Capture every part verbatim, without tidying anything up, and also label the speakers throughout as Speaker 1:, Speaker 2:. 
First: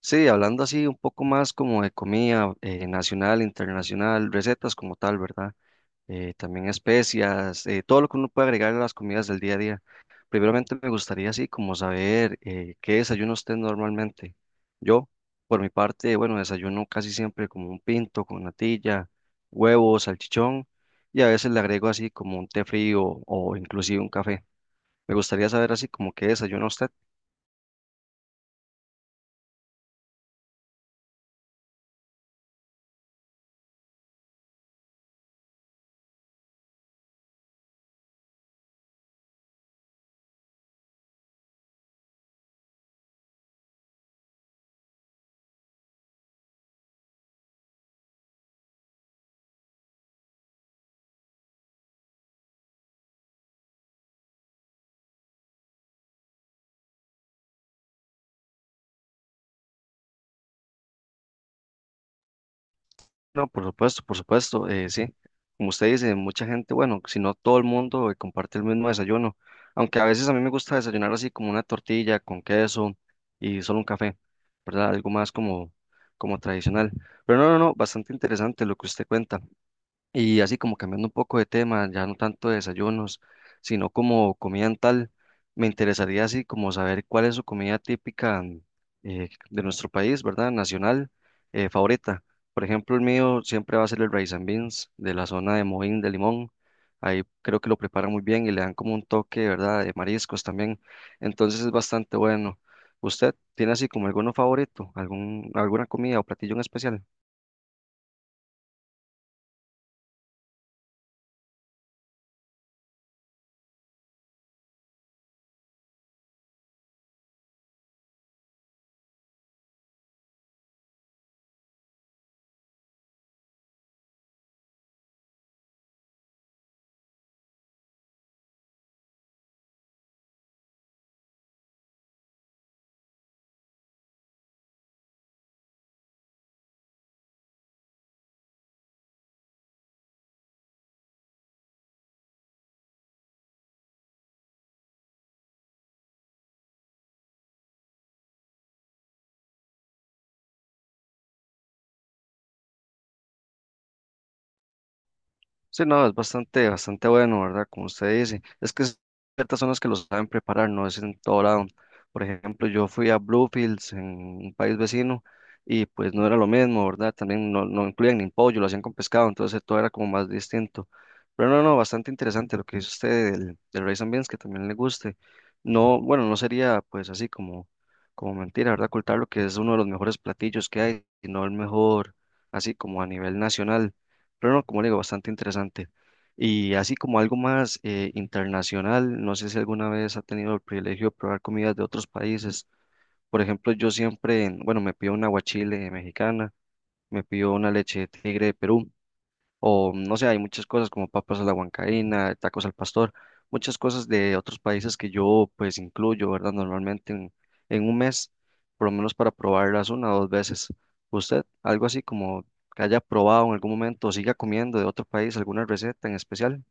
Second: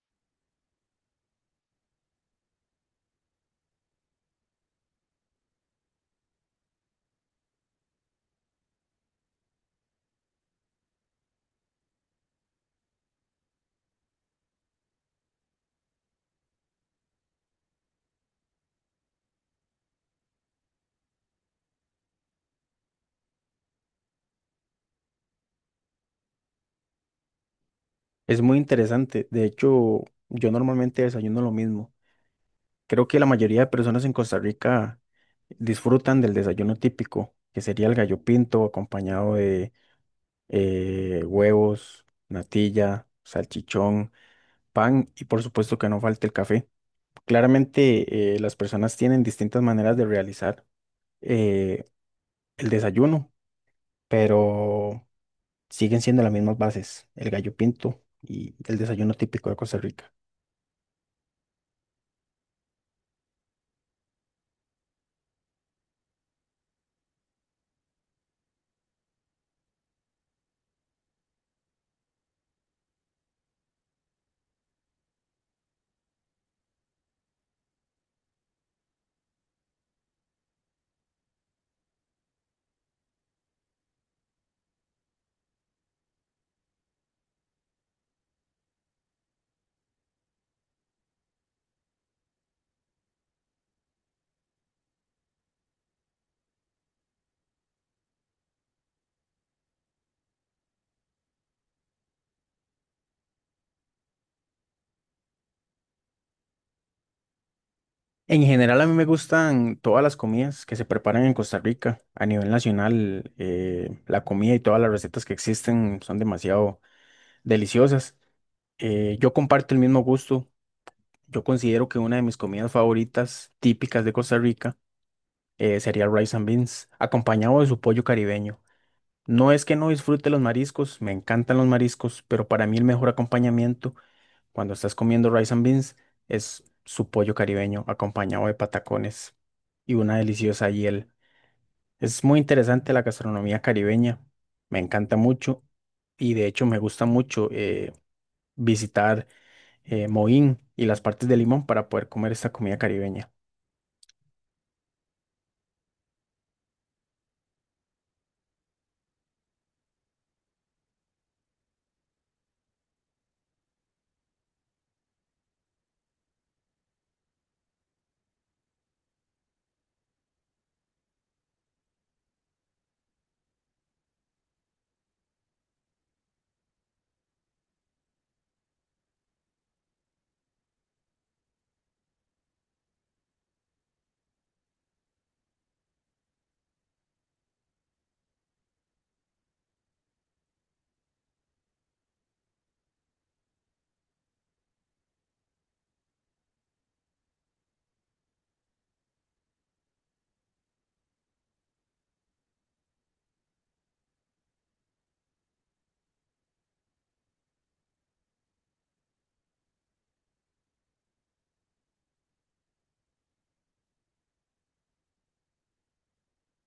Speaker 1: Sí, hablando así un poco más como de comida eh, nacional, internacional, recetas como tal, ¿verdad? Eh, también especias, eh, todo lo que uno puede agregar a las comidas del día a día. Primeramente me gustaría así como saber eh, qué desayuno usted normalmente. Yo, por mi parte, bueno, desayuno casi siempre como un pinto con natilla, huevo, salchichón y a veces le agrego así como un té frío o inclusive un café. Me gustaría saber así como qué desayuna usted.
Speaker 2: Es muy interesante. De hecho, yo normalmente desayuno lo mismo. Creo que la mayoría de personas en Costa Rica disfrutan del desayuno típico, que sería el gallo pinto acompañado de eh, huevos, natilla, salchichón, pan y por supuesto que no falte el café. Claramente eh, las personas tienen distintas maneras de realizar eh, el desayuno, pero siguen siendo las mismas bases, el gallo pinto y el desayuno típico de Costa Rica.
Speaker 1: No, por supuesto, por supuesto, eh, sí. Como usted dice, mucha gente, bueno, si no todo el mundo eh, comparte el mismo desayuno, aunque a veces a mí me gusta desayunar así como una tortilla con queso y solo un café, ¿verdad? Algo más como, como tradicional. Pero no, no, no, bastante interesante lo que usted cuenta. Y así como cambiando un poco de tema, ya no tanto de desayunos, sino como comida en tal, me interesaría así como saber cuál es su comida típica mm, eh, de nuestro país, ¿verdad? Nacional, eh, favorita. Por ejemplo, el mío siempre va a ser el rice and beans de la zona de Moín de Limón. Ahí creo que lo preparan muy bien y le dan como un toque, ¿verdad? De mariscos también. Entonces es bastante bueno. ¿Usted tiene así como alguno favorito, algún, alguna comida o platillo en especial?
Speaker 2: En general, a mí me gustan todas las comidas que se preparan en Costa Rica a nivel nacional. Eh, la comida y todas las recetas que existen son demasiado deliciosas. Eh, yo comparto el mismo gusto. Yo considero que una de mis comidas favoritas típicas de Costa Rica eh, sería el rice and beans, acompañado de su pollo caribeño. No es que no disfrute los mariscos, me encantan los mariscos, pero para mí el mejor acompañamiento cuando estás comiendo rice and beans, es su pollo caribeño acompañado de patacones y una deliciosa hiel. Es muy interesante la gastronomía caribeña, me encanta mucho y de hecho me gusta mucho eh, visitar eh, Moín y las partes de Limón para poder comer esta comida caribeña.
Speaker 1: Sí, no, es bastante, bastante bueno, ¿verdad? Como usted dice, es que es- ciertas zonas que lo saben preparar, no es en todo lado. Por ejemplo, yo fui a Bluefields en un país vecino y pues no era lo mismo, ¿verdad? También no, no incluían ni pollo, lo hacían con pescado, entonces todo era como más distinto. Pero no, no, bastante interesante lo que dice usted del, del rice and beans, que también le guste. No, bueno, no sería pues así como, como mentira, ¿verdad? Ocultar lo que es uno de los mejores platillos que hay, y no el mejor, así como a nivel nacional. Pero no, como le digo, bastante interesante. Y así como algo más eh, internacional, no sé si alguna vez ha tenido el privilegio de probar comidas de otros países. Por ejemplo, yo siempre, bueno, me pido una guachile mexicana, me pido una leche de tigre de Perú o no sé, hay muchas cosas como papas a la huancaína, tacos al pastor, muchas cosas de otros países que yo pues incluyo, ¿verdad? Normalmente en, en un mes, por lo menos para probarlas una o dos veces. ¿Usted algo así como que haya probado en algún momento o siga comiendo de otro país alguna receta en especial?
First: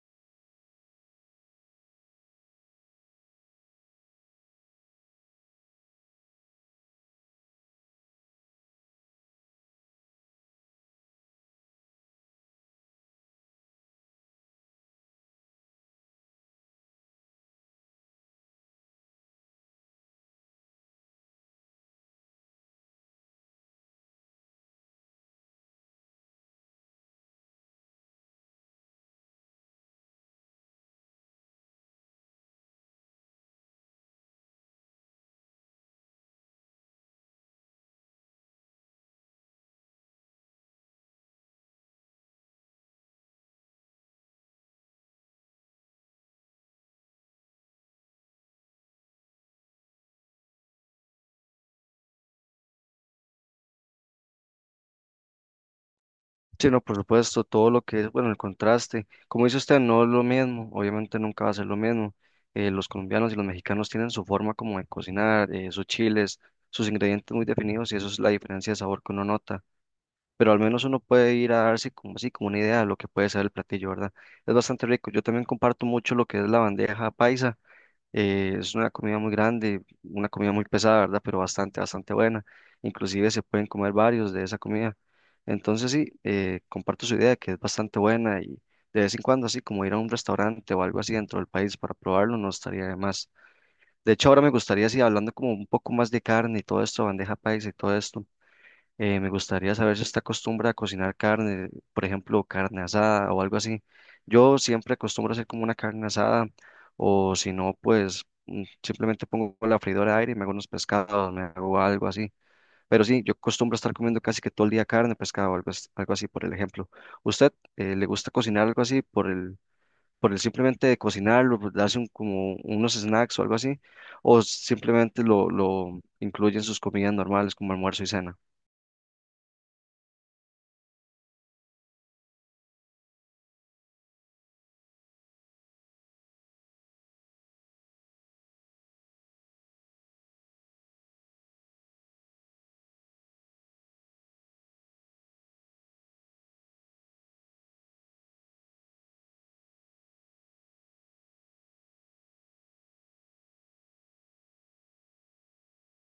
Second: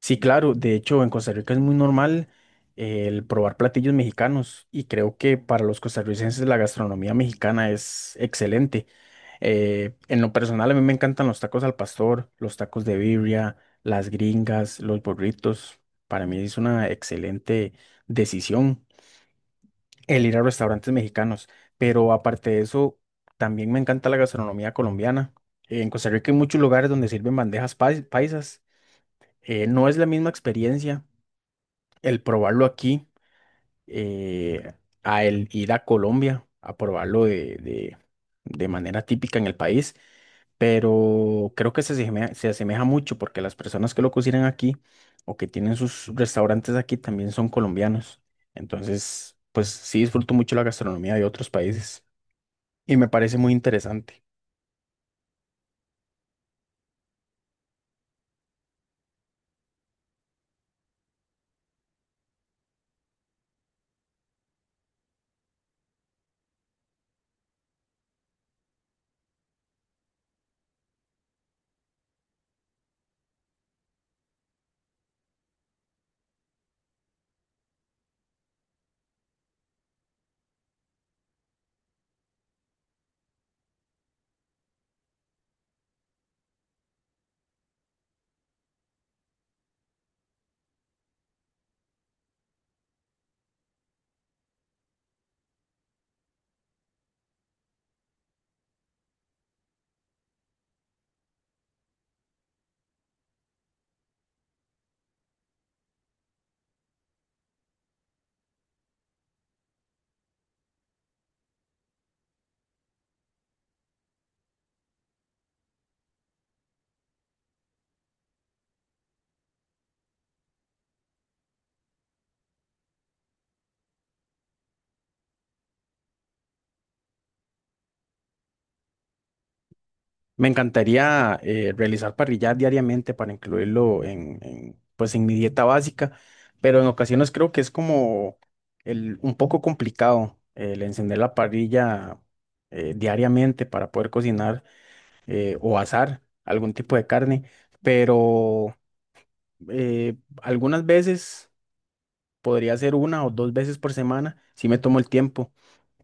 Speaker 2: Sí, claro. De hecho, en Costa Rica es muy normal eh, el probar platillos mexicanos y creo que para los costarricenses la gastronomía mexicana es excelente. Eh, en lo personal, a mí me encantan los tacos al pastor, los tacos de birria, las gringas, los burritos. Para mí es una excelente decisión el ir a restaurantes mexicanos. Pero aparte de eso, también me encanta la gastronomía colombiana. En Costa Rica hay muchos lugares donde sirven bandejas pais- paisas. Eh, no es la misma experiencia el probarlo aquí, eh, a el ir a Colombia a probarlo de, de, de manera típica en el país, pero creo que se asemeja, se asemeja mucho porque las personas que lo cocinan aquí o que tienen sus restaurantes aquí también son colombianos. Entonces, pues sí disfruto mucho la gastronomía de otros países y me parece muy interesante.
Speaker 1: Sí, no, por supuesto, todo lo que es, bueno, el contraste. Como dice usted, no es lo mismo, obviamente nunca va a ser lo mismo. Eh, los colombianos y los mexicanos tienen su forma como de cocinar, eh, sus chiles, sus ingredientes muy definidos y eso es la diferencia de sabor que uno nota. Pero al menos uno puede ir a darse como así, como una idea de lo que puede ser el platillo, ¿verdad? Es bastante rico. Yo también comparto mucho lo que es la bandeja paisa. Eh, es una comida muy grande, una comida muy pesada, ¿verdad? Pero bastante, bastante buena. Inclusive se pueden comer varios de esa comida. Entonces sí, eh, comparto su idea de que es bastante buena y de vez en cuando así como ir a un restaurante o algo así dentro del país para probarlo no estaría de más. De hecho, ahora me gustaría, así hablando como un poco más de carne y todo esto, bandeja paisa y todo esto. Eh, me gustaría saber si usted acostumbra a cocinar carne, por ejemplo, carne asada o algo así. Yo siempre acostumbro a hacer como una carne asada o si no, pues mm, simplemente pongo la freidora de aire y me hago unos pescados, me hago algo así. Pero sí, yo acostumbro a estar comiendo casi que todo el día carne, pescado, algo, as- algo así, por el ejemplo. ¿Usted eh, le gusta cocinar algo así por el, por el simplemente de cocinarlo, por darse un- como unos snacks o algo así? ¿O simplemente lo, lo incluye en sus comidas normales como almuerzo y cena?
Speaker 2: Me encantaría eh, realizar parrillas diariamente para incluirlo en, en, pues en mi dieta básica, pero en ocasiones creo que es como el, un poco complicado el encender la parrilla eh, diariamente para poder cocinar eh, o asar algún tipo de carne, pero eh, algunas veces podría ser una o dos veces por semana si me tomo el tiempo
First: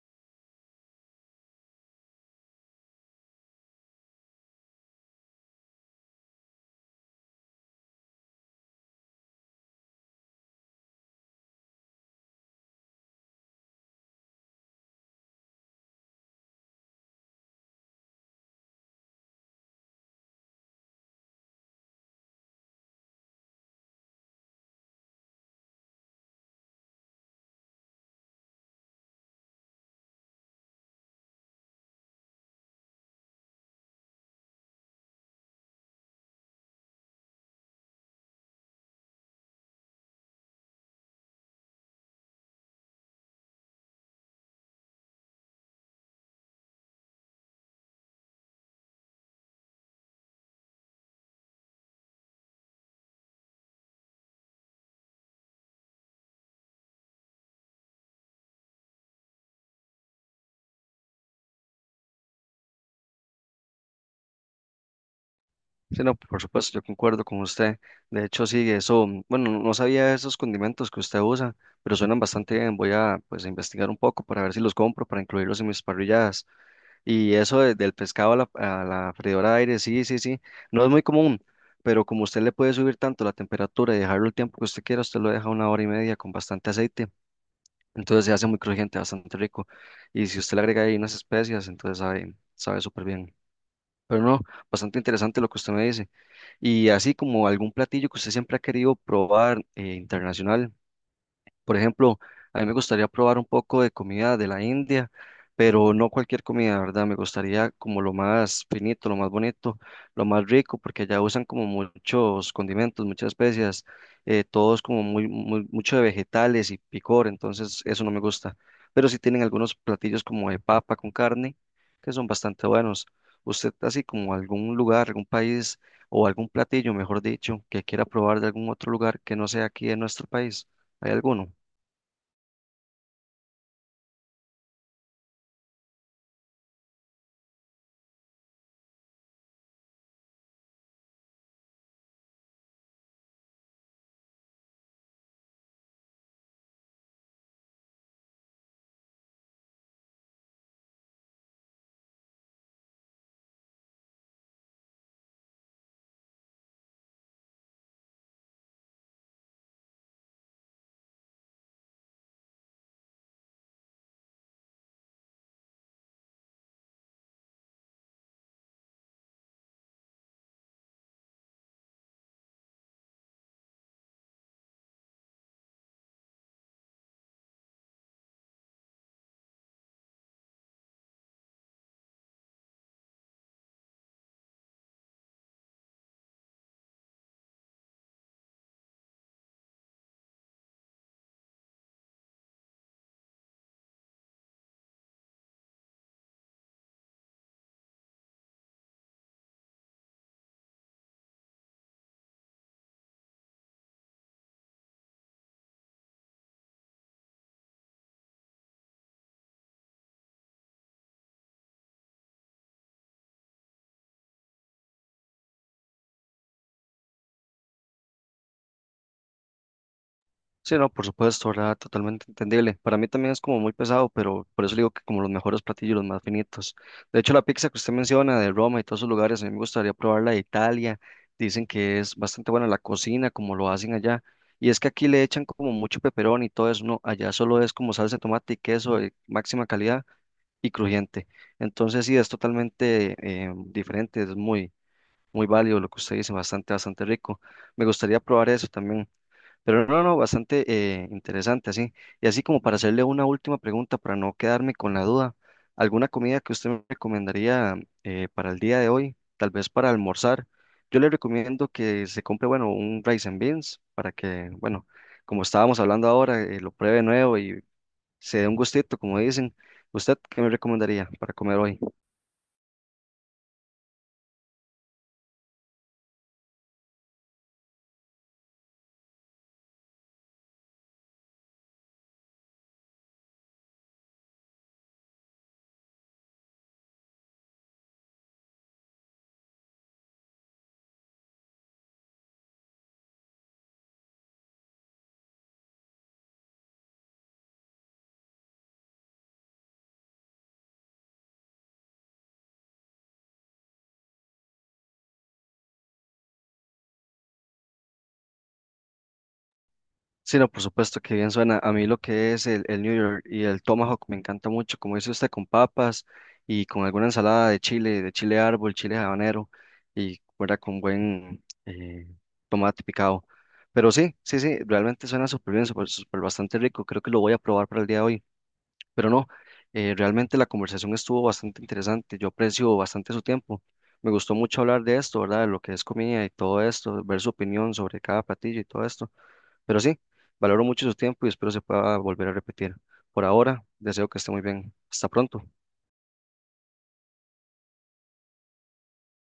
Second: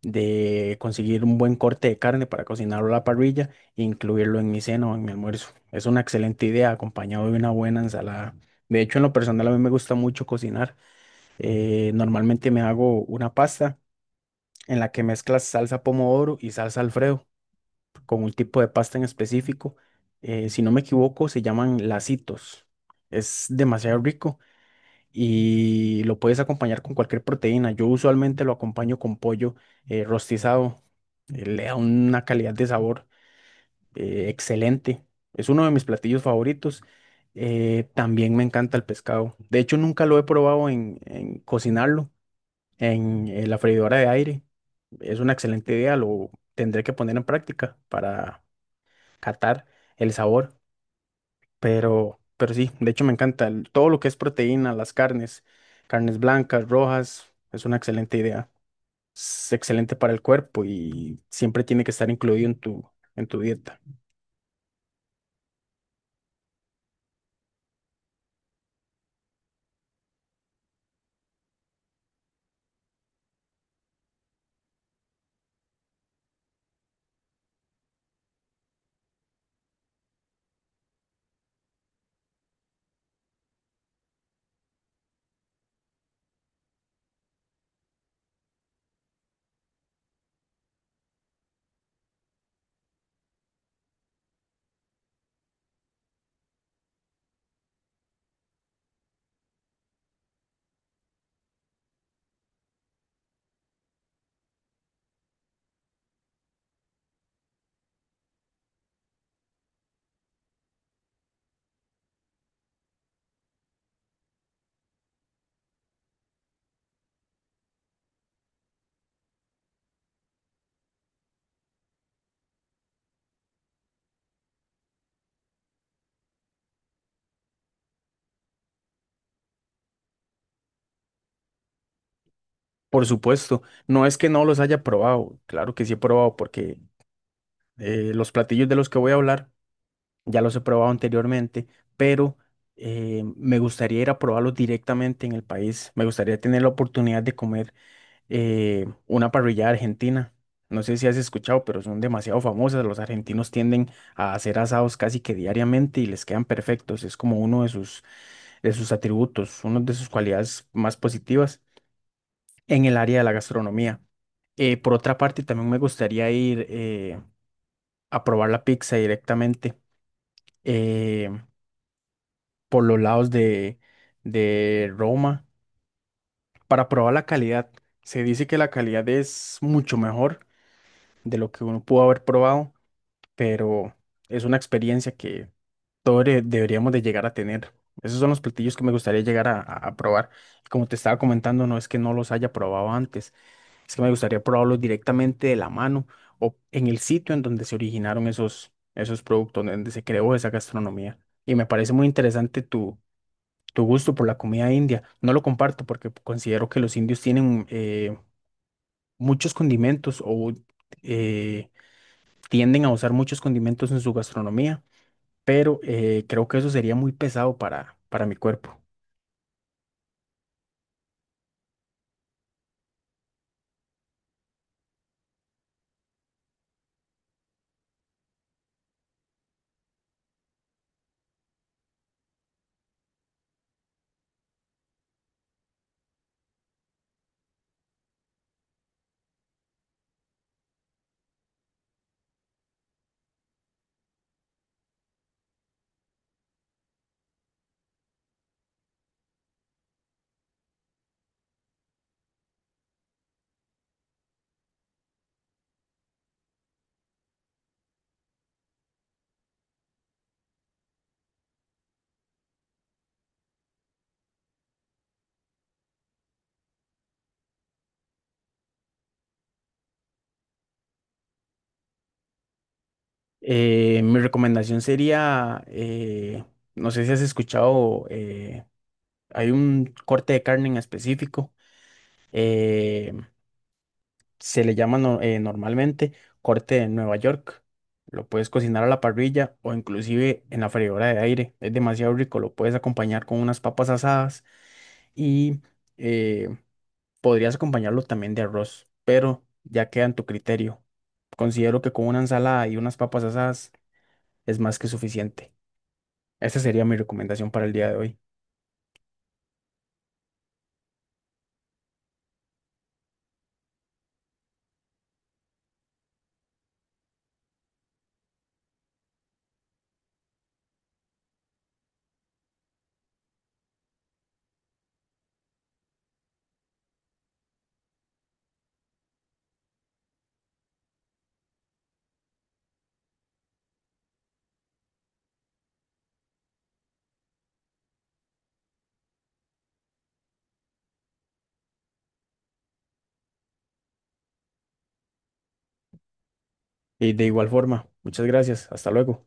Speaker 2: de conseguir un buen corte de carne para cocinarlo a la parrilla e incluirlo en mi cena o en mi almuerzo. Es una excelente idea, acompañado de una buena ensalada. De hecho, en lo personal a mí me gusta mucho cocinar. Eh, normalmente me hago una pasta en la que mezclas salsa pomodoro y salsa Alfredo con un tipo de pasta en específico. Eh, si no me equivoco, se llaman lacitos. Es demasiado rico y lo puedes acompañar con cualquier proteína. Yo usualmente lo acompaño con pollo eh, rostizado. Eh, le da una calidad de sabor eh, excelente. Es uno de mis platillos favoritos. Eh, también me encanta el pescado. De hecho, nunca lo he probado en, en cocinarlo en, eh, la freidora de aire. Es una excelente idea. Lo tendré que poner en práctica para catar el sabor. Pero, pero sí, de hecho me encanta el- todo lo que es proteína, las carnes, carnes blancas, rojas, es una excelente idea. Es excelente para el cuerpo y siempre tiene que estar incluido en tu, en tu dieta.
Speaker 1: Sí, no, por supuesto, yo concuerdo con usted. De hecho, sí, eso, mm, bueno, no no sabía esos condimentos que usted usa, pero suenan bastante bien. Voy a, pues, a investigar un poco para ver si los compro, para incluirlos en mis parrilladas. Y eso de- del pescado a la, a la freidora de aire, sí, sí, sí, no es muy común, pero como usted le puede subir tanto la temperatura y dejarlo el tiempo que usted quiera, usted lo deja una hora y media con bastante aceite. Entonces se hace muy crujiente, bastante rico. Y si usted le agrega ahí unas especias, entonces sabe, sabe súper bien. Pero no, bastante interesante lo que usted me dice. Y así como algún platillo que usted siempre ha querido probar eh, internacional. Por ejemplo, a mí me gustaría probar un poco de comida de la India, pero no cualquier comida, ¿verdad? Me gustaría como lo más finito, lo más bonito, lo más rico, porque allá usan como muchos condimentos, muchas especias, eh, todos como muy, muy- mucho de vegetales y picor, entonces eso no me gusta. Pero sí tienen algunos platillos como de papa con carne, que son bastante buenos. ¿Usted así como algún lugar, algún país o algún platillo, mejor dicho, que quiera probar de algún otro lugar que no sea aquí en nuestro país? ¿Hay alguno?
Speaker 2: Por supuesto, no es que no los haya probado, claro que sí he probado porque eh, los platillos de los que voy a hablar ya los he probado anteriormente, pero eh, me gustaría ir a probarlos directamente en el país. Me gustaría tener la oportunidad de comer eh, una parrillada argentina. No sé si has escuchado, pero son demasiado famosas. Los argentinos tienden a hacer asados casi que diariamente y les quedan perfectos. Es como uno de sus, de sus atributos, una de sus cualidades más positivas en el área de la gastronomía. Eh, por otra parte, también me gustaría ir eh, a probar la pizza directamente eh, por los lados de, de Roma para probar la calidad. Se dice que la calidad es mucho mejor de lo que uno pudo haber probado, pero es una experiencia que todos de- deberíamos de llegar a tener. Esos son los platillos que me gustaría llegar a, a- a probar. Como te estaba comentando, no es que no los haya probado antes, es que me gustaría probarlos directamente de la mano o en el sitio en donde se originaron esos, esos productos, donde se creó esa gastronomía. Y me parece muy interesante tu, tu gusto por la comida india. No lo comparto porque considero que los indios tienen eh, muchos condimentos o eh, tienden a usar muchos condimentos en su gastronomía, pero eh, creo que eso sería muy pesado para, para mi cuerpo.
Speaker 1: Sí, no, por supuesto, ¿verdad? Totalmente entendible. Para mí también es como muy pesado, pero por eso le digo que como los mejores platillos, los más finitos. De hecho, la pizza que usted menciona de Roma y todos esos lugares, a mí me gustaría probarla de Italia. Dicen que es bastante buena la cocina, como lo hacen allá. Y es que aquí le echan como mucho peperón y todo eso, ¿no? Allá solo es como salsa de tomate y queso de máxima calidad y crujiente. Entonces, sí, es totalmente eh, diferente, es muy, muy válido lo que usted dice, bastante, bastante rico. Me gustaría probar eso también. Pero no, no, bastante eh, interesante, así. Y así como para hacerle una última pregunta, para no quedarme con la duda, ¿alguna comida que usted me recomendaría eh, para el día de hoy? Tal vez para almorzar. Yo le recomiendo que se compre, bueno, un rice and beans para que, bueno, como estábamos hablando ahora, eh, lo pruebe nuevo y se dé un gustito, como dicen. ¿Usted qué me recomendaría para comer hoy?
Speaker 2: Eh, mi recomendación sería, eh, no sé si has escuchado, eh, hay un corte de carne en específico, eh, se le llama no- eh, normalmente corte de Nueva York. Lo puedes cocinar a la parrilla o inclusive en la freidora de aire. Es demasiado rico, lo puedes acompañar con unas papas asadas y eh, podrías acompañarlo también de arroz, pero ya queda en tu criterio. Considero que con una ensalada y unas papas asadas es más que suficiente. Esta sería mi recomendación para el día de hoy.
Speaker 1: Sí, no, por supuesto que bien suena. A mí lo que es el, el New York y el Tomahawk me encanta mucho, como dice usted, con papas y con alguna ensalada de chile, de chile árbol, chile habanero y fuera con buen eh, tomate picado. Pero sí, sí, sí, realmente suena súper bien, súper, súper bastante rico. Creo que lo voy a probar para el día de hoy. Pero no, eh, realmente la conversación estuvo bastante interesante. Yo aprecio bastante su tiempo. Me gustó mucho hablar de esto, ¿verdad? De lo que es comida y todo esto, ver su opinión sobre cada platillo y todo esto. Pero sí, valoro mucho su tiempo y espero se pueda volver a repetir. Por ahora, deseo que esté muy bien. Hasta pronto.
Speaker 2: Y de igual forma, muchas gracias. Hasta luego.